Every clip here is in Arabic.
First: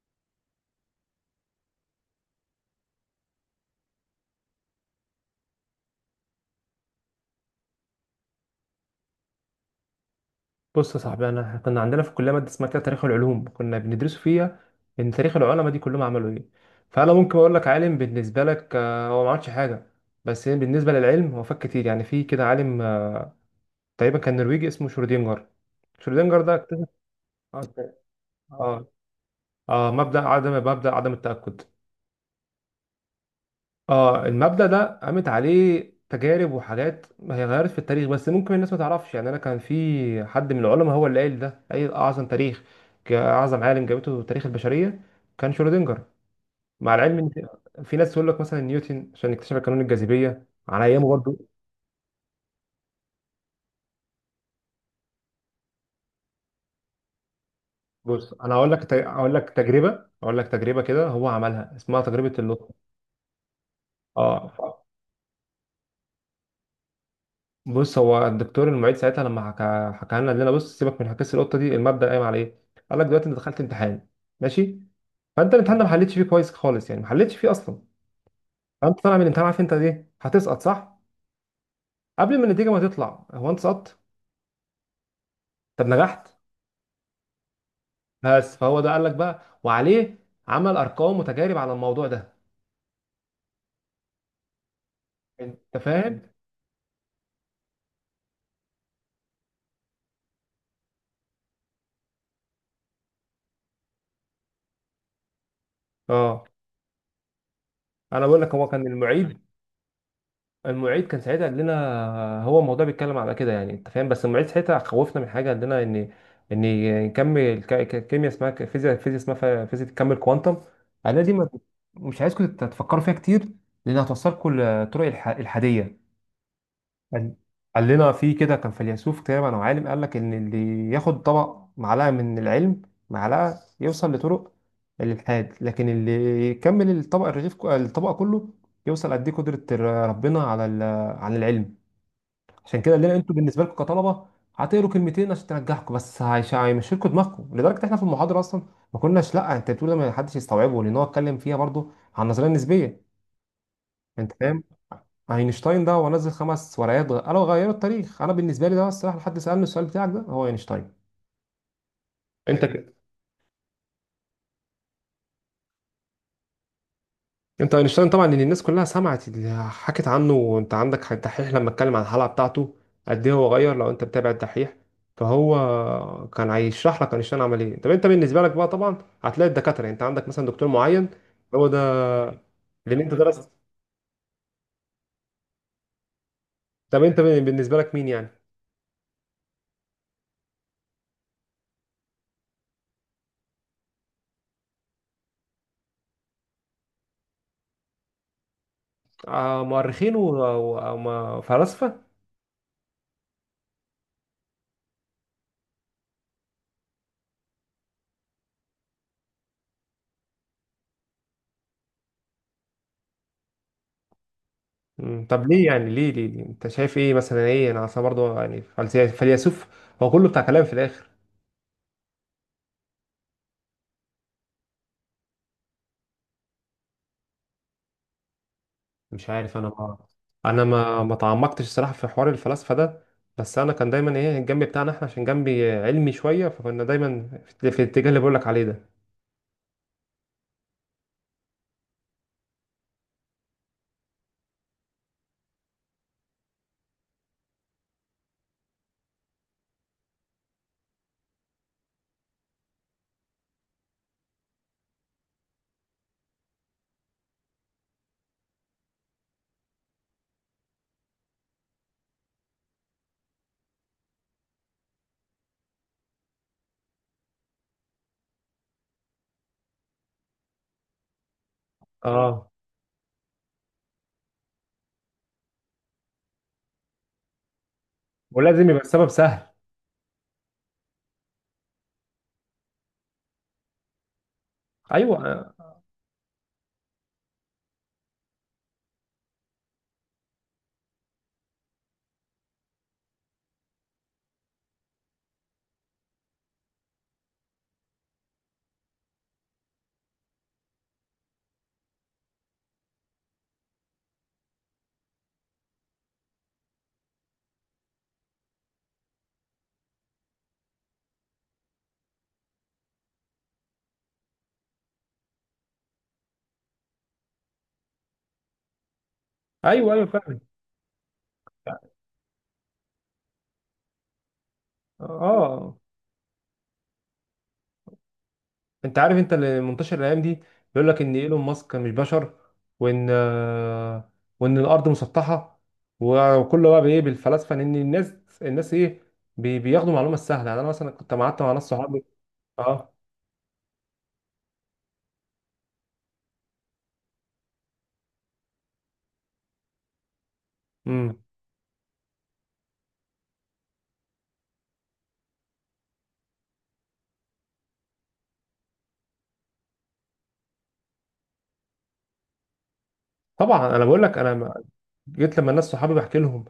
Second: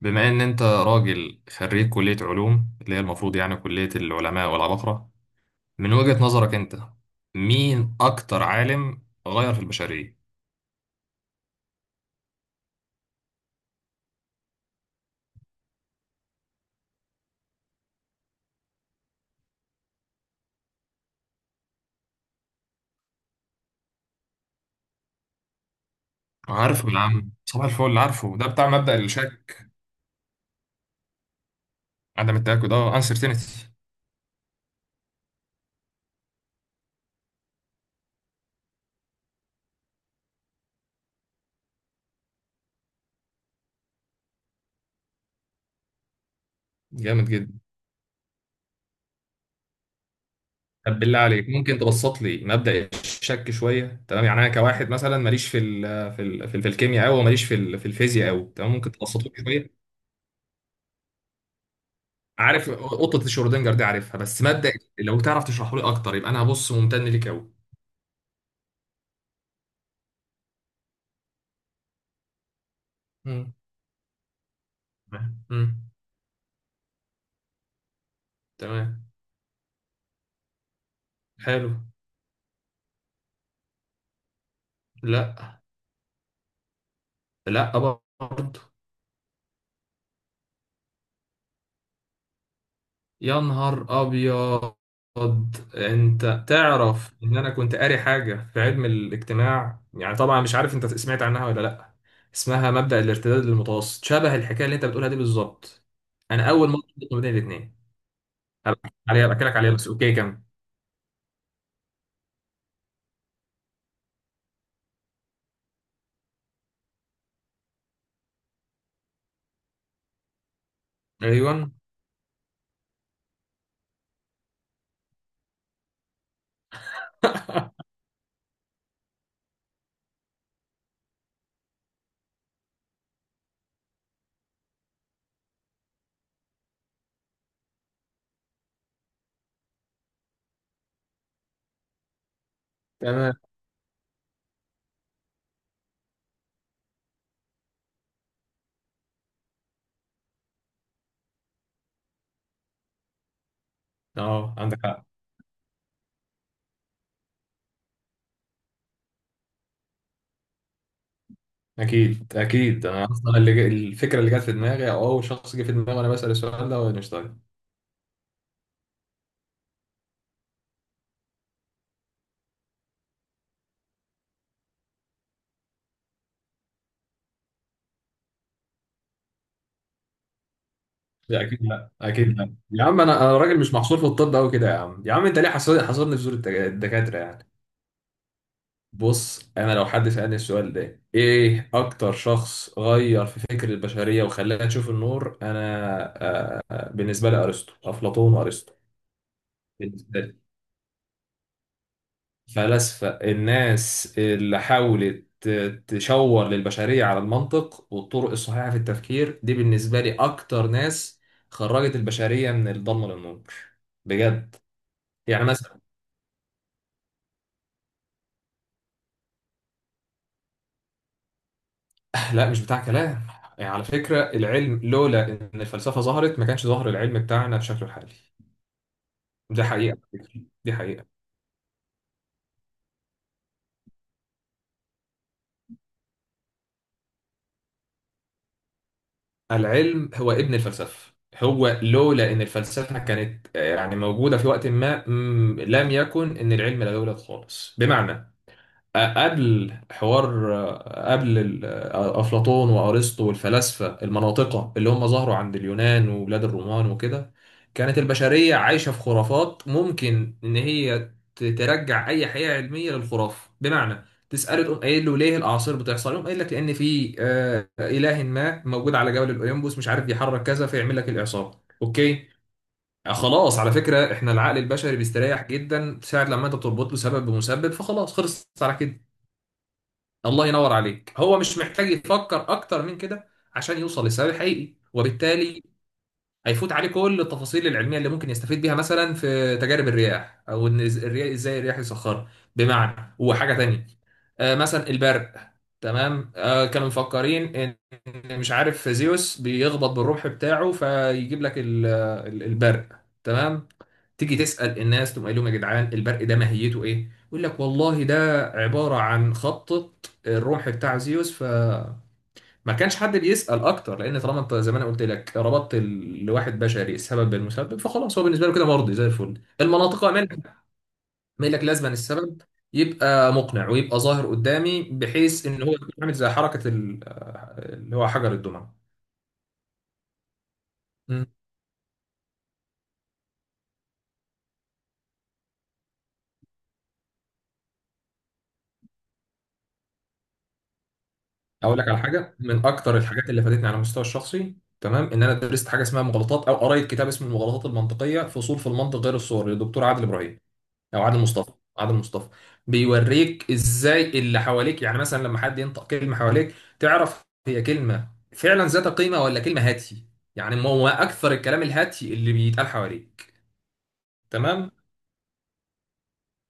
بما ان انت راجل خريج كلية علوم اللي هي المفروض يعني كلية العلماء والعباقرة، من وجهة نظرك انت، مين اكتر عالم غير في البشرية؟ بص يا صاحبي، انا كنا عندنا في الكليه ماده اسمها كده تاريخ العلوم، كنا بندرسه فيها ان تاريخ العلماء دي كلهم عملوا ايه. فانا ممكن اقول لك عالم بالنسبه لك هو ما عملش حاجه، بس بالنسبه للعلم هو فات كتير. يعني في كده عالم تقريبا كان نرويجي اسمه شرودينجر. شرودينجر ده اكتشف. عارف بالعام صباح الفل اه. اللي عارفه ده بتاع اه. مبدأ الشك. مبدا عدم التاكد. عدم التأكد، اه، uncertainty. اه، المبدأ ده قامت عليه تجارب وحاجات هي غيرت في التاريخ، بس ممكن الناس ما تعرفش. يعني انا كان في حد من العلماء هو اللي قال ده، قال اعظم تاريخ، اعظم عالم جابته تاريخ البشريه كان شرودنجر. مع العلم ان جامد جدا. في ناس تقول لك مثلا نيوتن عشان اكتشف قانون الجاذبيه على طب ايامه بالله برضه. عليك، ممكن تبسط لي مبدأ الشك شوية؟ تمام يعني انا كواحد مثلا ماليش في الكيمياء قوي، وماليش في الفيزياء بص قوي. انا هقول تمام لك ممكن تبسطه لي اقول لك شوية؟ تجربه اقول لك تجربه كده هو عملها، اسمها تجربه عارف اللوتس. قطه شرودنجر دي؟ عارفها، بس اه. مبدأ، لو تعرف تشرحه لي اكتر يبقى انا هبص ممتن ليك قوي. بص، هو الدكتور المعيد ساعتها لما حكى لنا، قال لنا بص سيبك من حكايه القطه دي، المبدا قايم على ايه؟ قال لك دلوقتي انت مم. دخلت امتحان، ماشي؟ فانت الامتحان ده ما امم. حلتش فيه كويس خالص، يعني ما حلتش فيه اصلا. فانت تمام. طالع من الامتحان عارف انت ايه؟ هتسقط، صح؟ حلو. قبل ما النتيجه ما تطلع، هو انت سقطت؟ لا. طب نجحت؟ لا. بس برضه. فهو ده قال لك بقى، وعليه عمل ارقام وتجارب على الموضوع ده. يا نهار ابيض. انت فاهم؟ انت تعرف ان انا كنت قاري حاجه في علم الاجتماع، يعني طبعا مش عارف انت سمعت عنها ولا لا، اسمها مبدأ الارتداد المتوسط، شبه الحكايه اللي انت بتقولها دي بالظبط. اه، انا اول مره شفت ما بين الاثنين. انا بقول لك هو كان هبقى المعيد. احكي لك عليها، بس اوكي كمل. المعيد كان ساعتها قال لنا هو الموضوع بيتكلم على كده، يعني انت فاهم. بس المعيد ساعتها خوفنا من حاجه، قال لنا ان ان نكمل كيمياء اسمها فيزياء اسمها فيزياء تكمل كوانتم. قال لنا دي ايوه. مش عايزكم تفكروا فيها كتير، لان هتوصلكم لطرق الحاديه. قال قال لنا في كده كان فيلسوف تقريبا او عالم، قال لك ان اللي ياخد طبق معلقه من العلم، معلقه، يوصل لطرق الالحاد، لكن اللي يكمل الطبق الرغيف الطبق كله يوصل قد ايه قدره ربنا عن العلم. عشان كده قال لنا انتوا تمام. بالنسبه لكم كطلبه هتقروا كلمتين عشان تنجحكم بس، هيمشي لكم دماغكم لدرجه احنا في المحاضره اصلا ما كناش، لا انت بتقول ما حدش يستوعبه، لان هو اتكلم فيها برضو عن النظريه النسبيه. انت اه، فاهم. عندك حق. اينشتاين ده هو نزل 5 ورقات قالوا غيروا التاريخ. انا بالنسبه لي ده، الصراحه، لحد سالني السؤال بتاعك ده، هو اينشتاين. اكيد، انت اكيد، ك... انا اصلا الفكره اللي جت في دماغي، او اول شخص جه في دماغي وانا بسال السؤال ده، هو اينشتاين. انت اينشتاين طبعا، ان الناس كلها سمعت اللي حكت عنه، وانت عندك حق. الدحيح لما اتكلم عن الحلقه بتاعته قد ايه هو غير، لو انت بتابع الدحيح فهو كان هيشرح لك اينشتاين عمل ايه. طب انت بالنسبه لك بقى طبعا هتلاقي الدكاتره، يعني انت عندك مثلا دكتور معين، لا اكيد، هو ده، لا اكيد، لا يا لان عم، انت انا درست. راجل مش محصور في الطب قوي كده، يا عم يا عم، انت ليه حصرني في زور طب الدكاتره انت يعني؟ بالنسبه لك مين يعني؟ بص انا لو حد سالني السؤال ده، ايه اكتر شخص غير في فكر البشريه وخلاها تشوف النور، انا بالنسبه لي ارسطو، افلاطون وارسطو. آه، مؤرخين بالنسبه لي. وفلاسفه. فلاسفة، الناس اللي حاولت تشور للبشرية على المنطق والطرق الصحيحة في التفكير، دي بالنسبة لي أكتر ناس خرجت البشرية من الضلمة للنور. بجد. مم. يعني طب ليه مثلا، يعني، ليه، ليه، ليه؟ انت شايف ايه مثلا؟ ايه، انا اصلا برضه يعني فيلسوف هو كله بتاع كلام في الاخر. لا مش بتاع كلام. يعني على فكرة، العلم لولا إن الفلسفة ظهرت ما كانش ظهر العلم بتاعنا بشكله الحالي. مش عارف، ده انا ما حقيقة. انا دي ما حقيقة. ما تعمقتش الصراحه في حوار الفلاسفه ده. بس انا كان دايما ايه الجنب بتاعنا احنا عشان جنبي علمي شويه، فكنا دايما في الاتجاه اللي بقول لك عليه ده. العلم هو ابن الفلسفة، هو لولا إن الفلسفة كانت يعني موجودة في وقت ما، لم يكن إن العلم لا يولد خالص، بمعنى، قبل حوار، قبل ال- أفلاطون وأرسطو والفلاسفة المناطقة اللي هم ظهروا عند اليونان وبلاد الرومان وكده، كانت البشرية عايشة في خرافات ممكن إن هي ترجع أي حقيقة علمية للخرافة. بمعنى، تسأله تقوم قايل له ليه الأعاصير بتحصل؟ يقوم قايل لك لأن في إله ما موجود على جبل الأوليمبوس مش عارف، يحرك كذا فيعمل لك الإعصار. أوكي. اه، خلاص، على فكرة احنا العقل البشري بيستريح جدا ساعة لما انت بتربط له سبب بمسبب فخلاص، خلصت ولازم على يبقى كده. السبب سهل. الله ينور عليك، هو مش محتاج يفكر اكتر من كده عشان يوصل للسبب الحقيقي، ايوه، وبالتالي هيفوت عليه كل التفاصيل العلميه اللي ممكن يستفيد بيها، مثلا في تجارب الرياح، او ان الرياح، ازاي الرياح يسخرها، بمعنى هو حاجه تانية. مثلا البرق. تمام، كانوا مفكرين إن مش عارف زيوس بيخبط بالرمح بتاعه فيجيب لك البرق. تمام. تيجي تسأل الناس تقوم قايل لهم يا جدعان البرق ده ماهيته ايه؟ يقول لك والله ده عبارة عن خبطة الرمح بتاع زيوس. ما كانش حد بيسأل اكتر، لان طالما انت زي ما انا قلت لك ربطت لواحد بشري السبب بالمسبب فخلاص، هو بالنسبه له كده مرضي زي الفل، ايوه، المناطق ايوه، امان. فاهم. يقول لك لازما السبب يبقى مقنع ويبقى ظاهر قدامي، بحيث ان هو اه، يكون عامل زي حركه اللي هو حجر الدمعه. انت عارف انت اللي منتشر الايام دي بيقول لك ان مم. ايلون ماسك مش بشر، وان آه، وان الارض مسطحه، وكله بقى بايه؟ بالفلسفه، ان الناس ايه، بياخدوا معلومه سهله. يعني انا مثلا كنت قعدت مع ناس اقول لك على صحابي. حاجه من اه. اكتر الحاجات اللي فادتني على المستوى الشخصي، تمام، ان انا درست حاجه اسمها مغالطات، او قريت كتاب اسمه المغالطات المنطقيه، فصول في المنطق غير الصوري، للدكتور عادل ابراهيم، او عادل امم. مصطفى. عادل مصطفى. بيوريك ازاي اللي حواليك، يعني مثلا لما حد ينطق كلمه حواليك تعرف هي كلمه فعلا ذات قيمه ولا كلمه هاتي، يعني ما هو اكثر الكلام الهاتي اللي بيتقال حواليك. طبعا انا بقول لك، انا ما- تمام. جيت لما الناس صحابي بحكي لهم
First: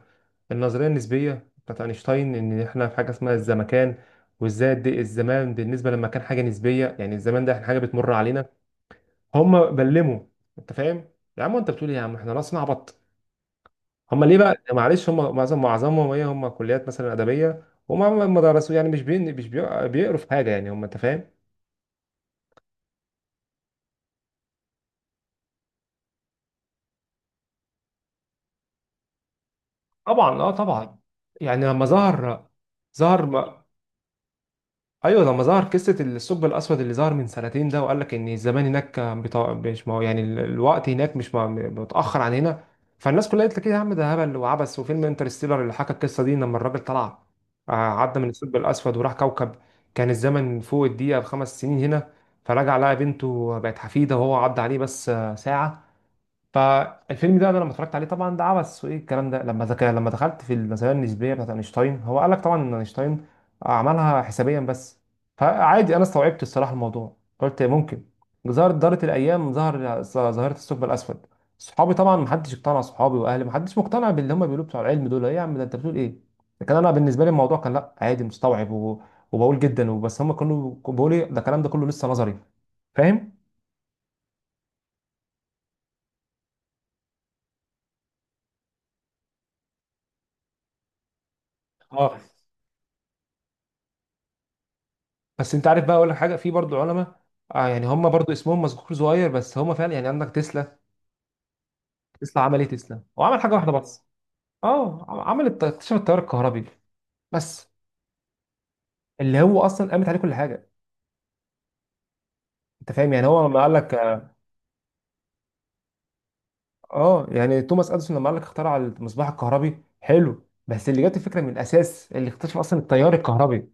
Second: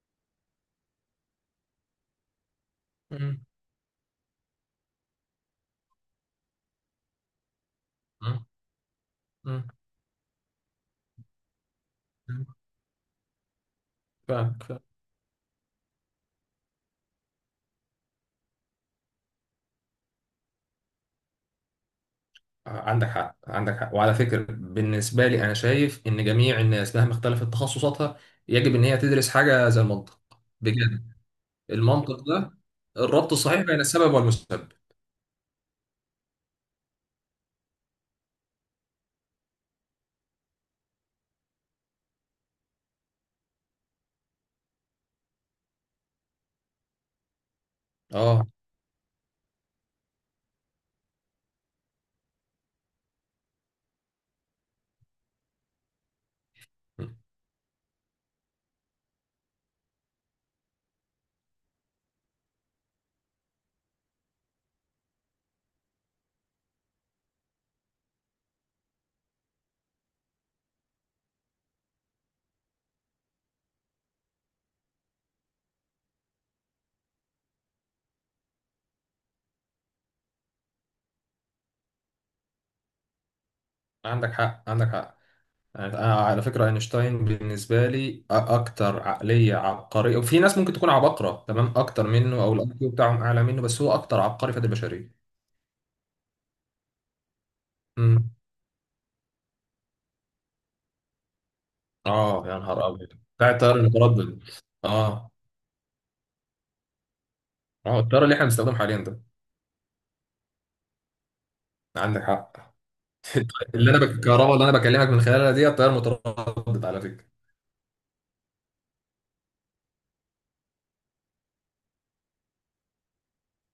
النظريه النسبيه بتاعت اينشتاين ان احنا في حاجه اسمها مم. الزمكان، وازاي قد إيه الزمان بالنسبه لما كان حاجه نسبيه، يعني الزمان ده احنا حاجه بتمر مم. علينا. هم بلموا، انت فاهم؟ يا عم انت بتقول ايه يا عم، احنا مم. ناس نعبط. هم ليه بقى؟ فاهمك فاهمك. معلش هم معظمهم ايه، هم كليات مثلا ادبيه، وما ما درسوا، يعني مش بيقروا في حاجه، يعني هم، انت فاهم. عندك حق، عندك حق، وعلى فكره بالنسبه لي انا شايف ان جميع الناس مهما اختلفت تخصصاتها يجب ان هي تدرس حاجه زي المنطق. طبعا، اه، طبعا. بجد. يعني لما المنطق ظهر، ده ظهر الربط الصحيح بين السبب والمسبب. ايوه، لما ظهر قصه الثقب الاسود اللي ظهر من سنتين ده، وقال لك ان الزمان هناك كان مش ما هو، يعني الوقت هناك مش متاخر عن هنا. فالناس كلها قالت لك ايه يا عم، ده هبل وعبث، وفيلم انترستيلر اللي حكى القصه دي، لما الراجل طلع عدى من اه، الثقب الاسود وراح كوكب، كان الزمن فوق الدقيقه ب5 سنين هنا، فرجع لقى بنته بقت حفيده وهو عدى عليه بس ساعه. فالفيلم ده انا لما اتفرجت عليه طبعا ده عبث وايه الكلام ده، لما دخلت في النظريه النسبيه بتاعت اينشتاين هو قال لك طبعا ان اينشتاين عملها حسابيا بس، فعادي انا استوعبت الصراحه الموضوع قلت ممكن. دارت الايام ظهر ظاهره الثقب الاسود. صحابي طبعا محدش اقتنع، صحابي واهلي محدش مقتنع باللي هم بيقولوا، بتوع العلم دول ايه يا عم؟ ده انت بتقول ايه؟ لكن انا بالنسبه لي الموضوع كان لا، عادي، مستوعب وبقول جدا وبس. هم كانوا بيقولوا إيه، ده الكلام ده كله لسه نظري. فاهم. عندك حق، عندك حق. أنا على فكرة أينشتاين بالنسبة لي أكتر عقلية عبقرية، وفي ناس ممكن تكون عباقرة تمام أكتر اه، منه، أو الأي كيو بتاعهم أعلى منه، بس هو أكتر عبقري في البشرية. بس انت عارف بقى، اقول لك حاجه في برضو علماء يعني هم برضو امم. اسمهم مذكور صغير، بس هم فعلا يعني عندك تسلا. تسلا آه، يا عمل ايه؟ نهار تسلا أبيض. هو عمل بتاع حاجه واحده التيار بس. المتردد. اه، آه. اكتشف التيار الكهربي. بس آه، التيار اللي إحنا بنستخدمه حاليا ده. اللي هو اصلا قامت عليه كل حاجه. عندك حق. انت فاهم، يعني هو لما قال لك الكهرباء اللي أنا بكلمك من خلالها دي التيار المتردد، على فكرة. اه يعني توماس اديسون لما قال لك اخترع المصباح الكهربي، حلو، بس اللي جات الفكره من الاساس، اللي اكتشف اصلا التيار الكهربي.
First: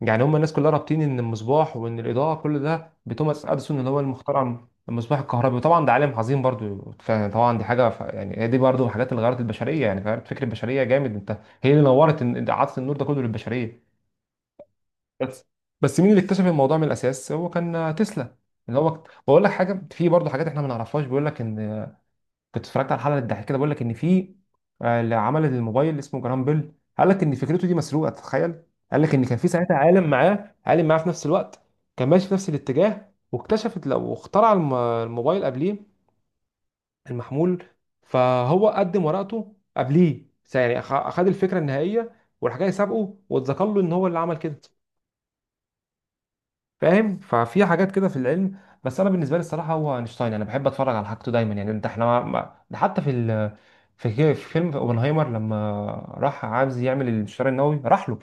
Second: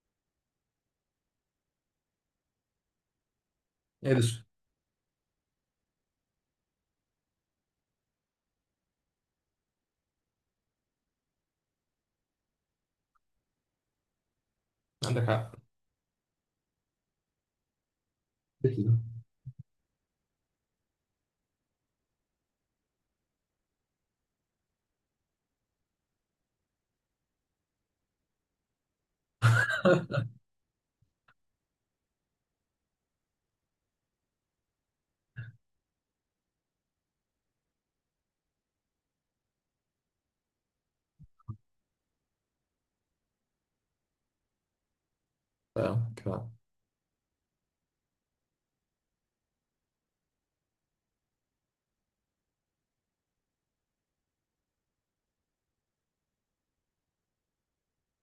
يعني هم الناس كلها رابطين ان المصباح وان الاضاءه كل ده بتوماس اديسون اللي هو إيه ده؟ المخترع، المصباح الكهربي، وطبعا ده عالم عظيم برضو. فطبعا دي حاجه يعني هي دي برضو من الحاجات اللي غيرت البشريه، يعني غيرت فكر البشريه جامد. انت، هي اللي نورت، عطت النور ده كله للبشريه، عندك بس حق. بس مين اللي اكتشف الموضوع من الاساس؟ هو كان تسلا. اللي هو بقول لك حاجه في برضو حاجات احنا ما نعرفهاش. بيقول لك ان كنت اتفرجت على حلقه الضحك كده، بقول لك ان في اللي عمل الموبايل اسمه جرام بيل. قال لك ان فكرته دي مسروقه، تتخيل. قال لك ان كان في ساعتها عالم معاه في نفس الوقت كان ماشي في نفس الاتجاه، واكتشفت لو اخترع الموبايل قبليه، المحمول. فهو قدم ورقته قبليه، يعني اخد الفكره النهائيه والحاجه اللي سابقه، واتذكر له ان هو اللي عمل كده. كفاية. فاهم. ففي حاجات كده في العلم، بس انا بالنسبه لي الصراحه هو اينشتاين. انا بحب اتفرج على حاجته دايما، يعني انت احنا ده حتى في ال... في في فيلم اوبنهايمر لما راح عايز يعمل الانشتار النووي راح له.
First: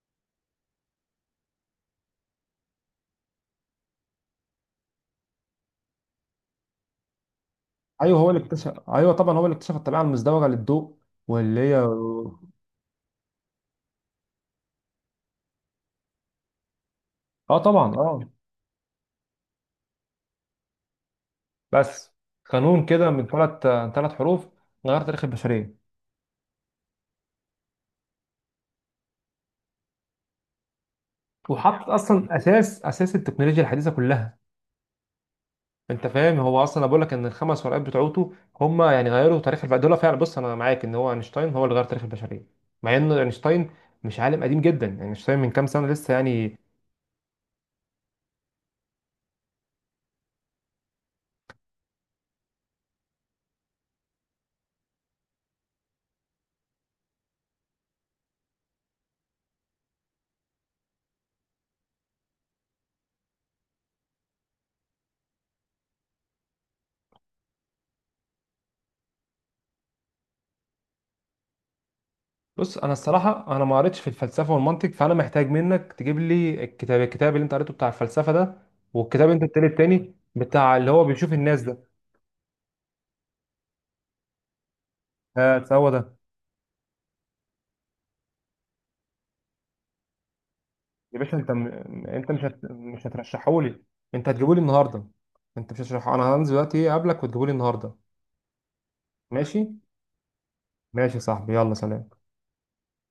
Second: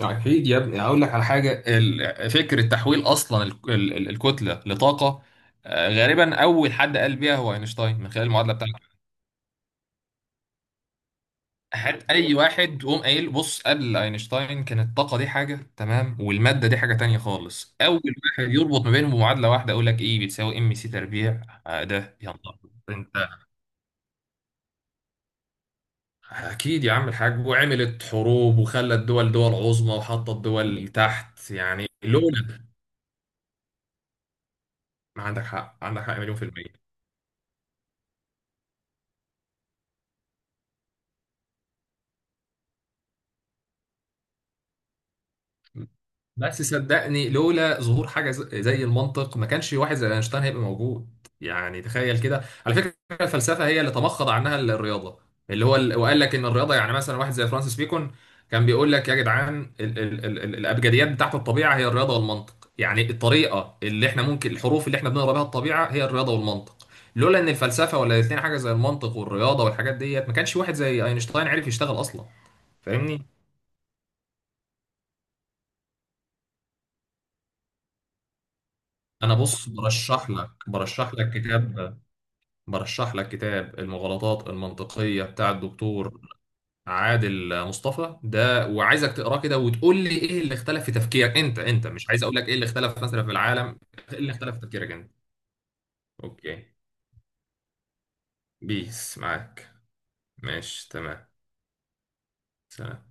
أكيد يا ابني، هقول لك على حاجة، فكرة تحويل أصلا الكتلة لطاقة، غالبا أول حد قال بيها هو أينشتاين من ايوه خلال هو اللي المعادلة بتاعته. اكتشف، ايوه طبعا هو اللي اكتشف الطبيعه المزدوجه للضوء واللي هي، أي واحد قوم قايل بص، قبل أينشتاين كانت الطاقة دي حاجة، تمام، والمادة دي حاجة تانية اه، خالص، طبعا، أول اه، واحد يربط ما بينهم بمعادلة واحدة، أقول لك إيه، بتساوي mc². بس ده يا نهار. قانون كده أنت من 3 حروف غير تاريخ البشريه، أكيد يا عم الحاج، وعملت حروب وخلت دول دول عظمى وحطت دول تحت، يعني وحط اصلا لولا. اساس التكنولوجيا الحديثه كلها. ما عندك حق، عندك انت حق مليون فاهم، في هو المية. اصلا انا بقول لك ان ال5 ورقات بتوعته هم يعني غيروا تاريخ دول فعلا. بص انا معاك ان هو اينشتاين هو اللي غير تاريخ البشريه، مع ان اينشتاين مش عالم قديم جدا يعني، اينشتاين من كام سنه لسه يعني. بس صدقني لولا ظهور حاجه زي المنطق ما كانش واحد زي اينشتاين هيبقى موجود، يعني تخيل كده. على فكره، الفلسفه هي اللي تمخض عنها الرياضه. وقال لك ان الرياضه، يعني مثلا واحد زي فرانسيس بيكون كان بيقول لك يا جدعان ال ال ال ال الابجديات بتاعت الطبيعه هي الرياضه والمنطق، يعني الطريقه اللي احنا ممكن، الحروف اللي احنا بنقرا بها الطبيعه هي الرياضه والمنطق. لولا ان الفلسفه، ولا الاثنين حاجه زي المنطق والرياضه والحاجات ديت، ما كانش واحد زي اينشتاين عرف يشتغل اصلا. بص انا فاهمني. الصراحه انا ما قريتش في الفلسفه والمنطق، فانا محتاج منك تجيب لي الكتاب اللي انت قريته بتاع الفلسفه ده، والكتاب اللي انا انت بص، التاني برشح لك بتاع اللي هو برشح لك بيشوف الناس ده. كتاب، برشح لك كتاب المغالطات المنطقية بتاع ها هو ده. الدكتور عادل مصطفى ده، وعايزك تقراه كده وتقول لي ايه اللي اختلف في يا باشا تفكيرك انت انت. م... انت مش عايز انت اقول مش لك ايه هت... اللي اختلف مش مثلا في هترشحه العالم. لي، ايه انت اللي هتجيبه اختلف لي في تفكيرك النهارده. انت؟ انت مش هترشحه، انا هنزل اوكي. دلوقتي اقابلك وتجيبه لي النهارده. بيس ماشي. معاك. ماشي ماشي يا تمام. صاحبي، يلا سلام. سلام.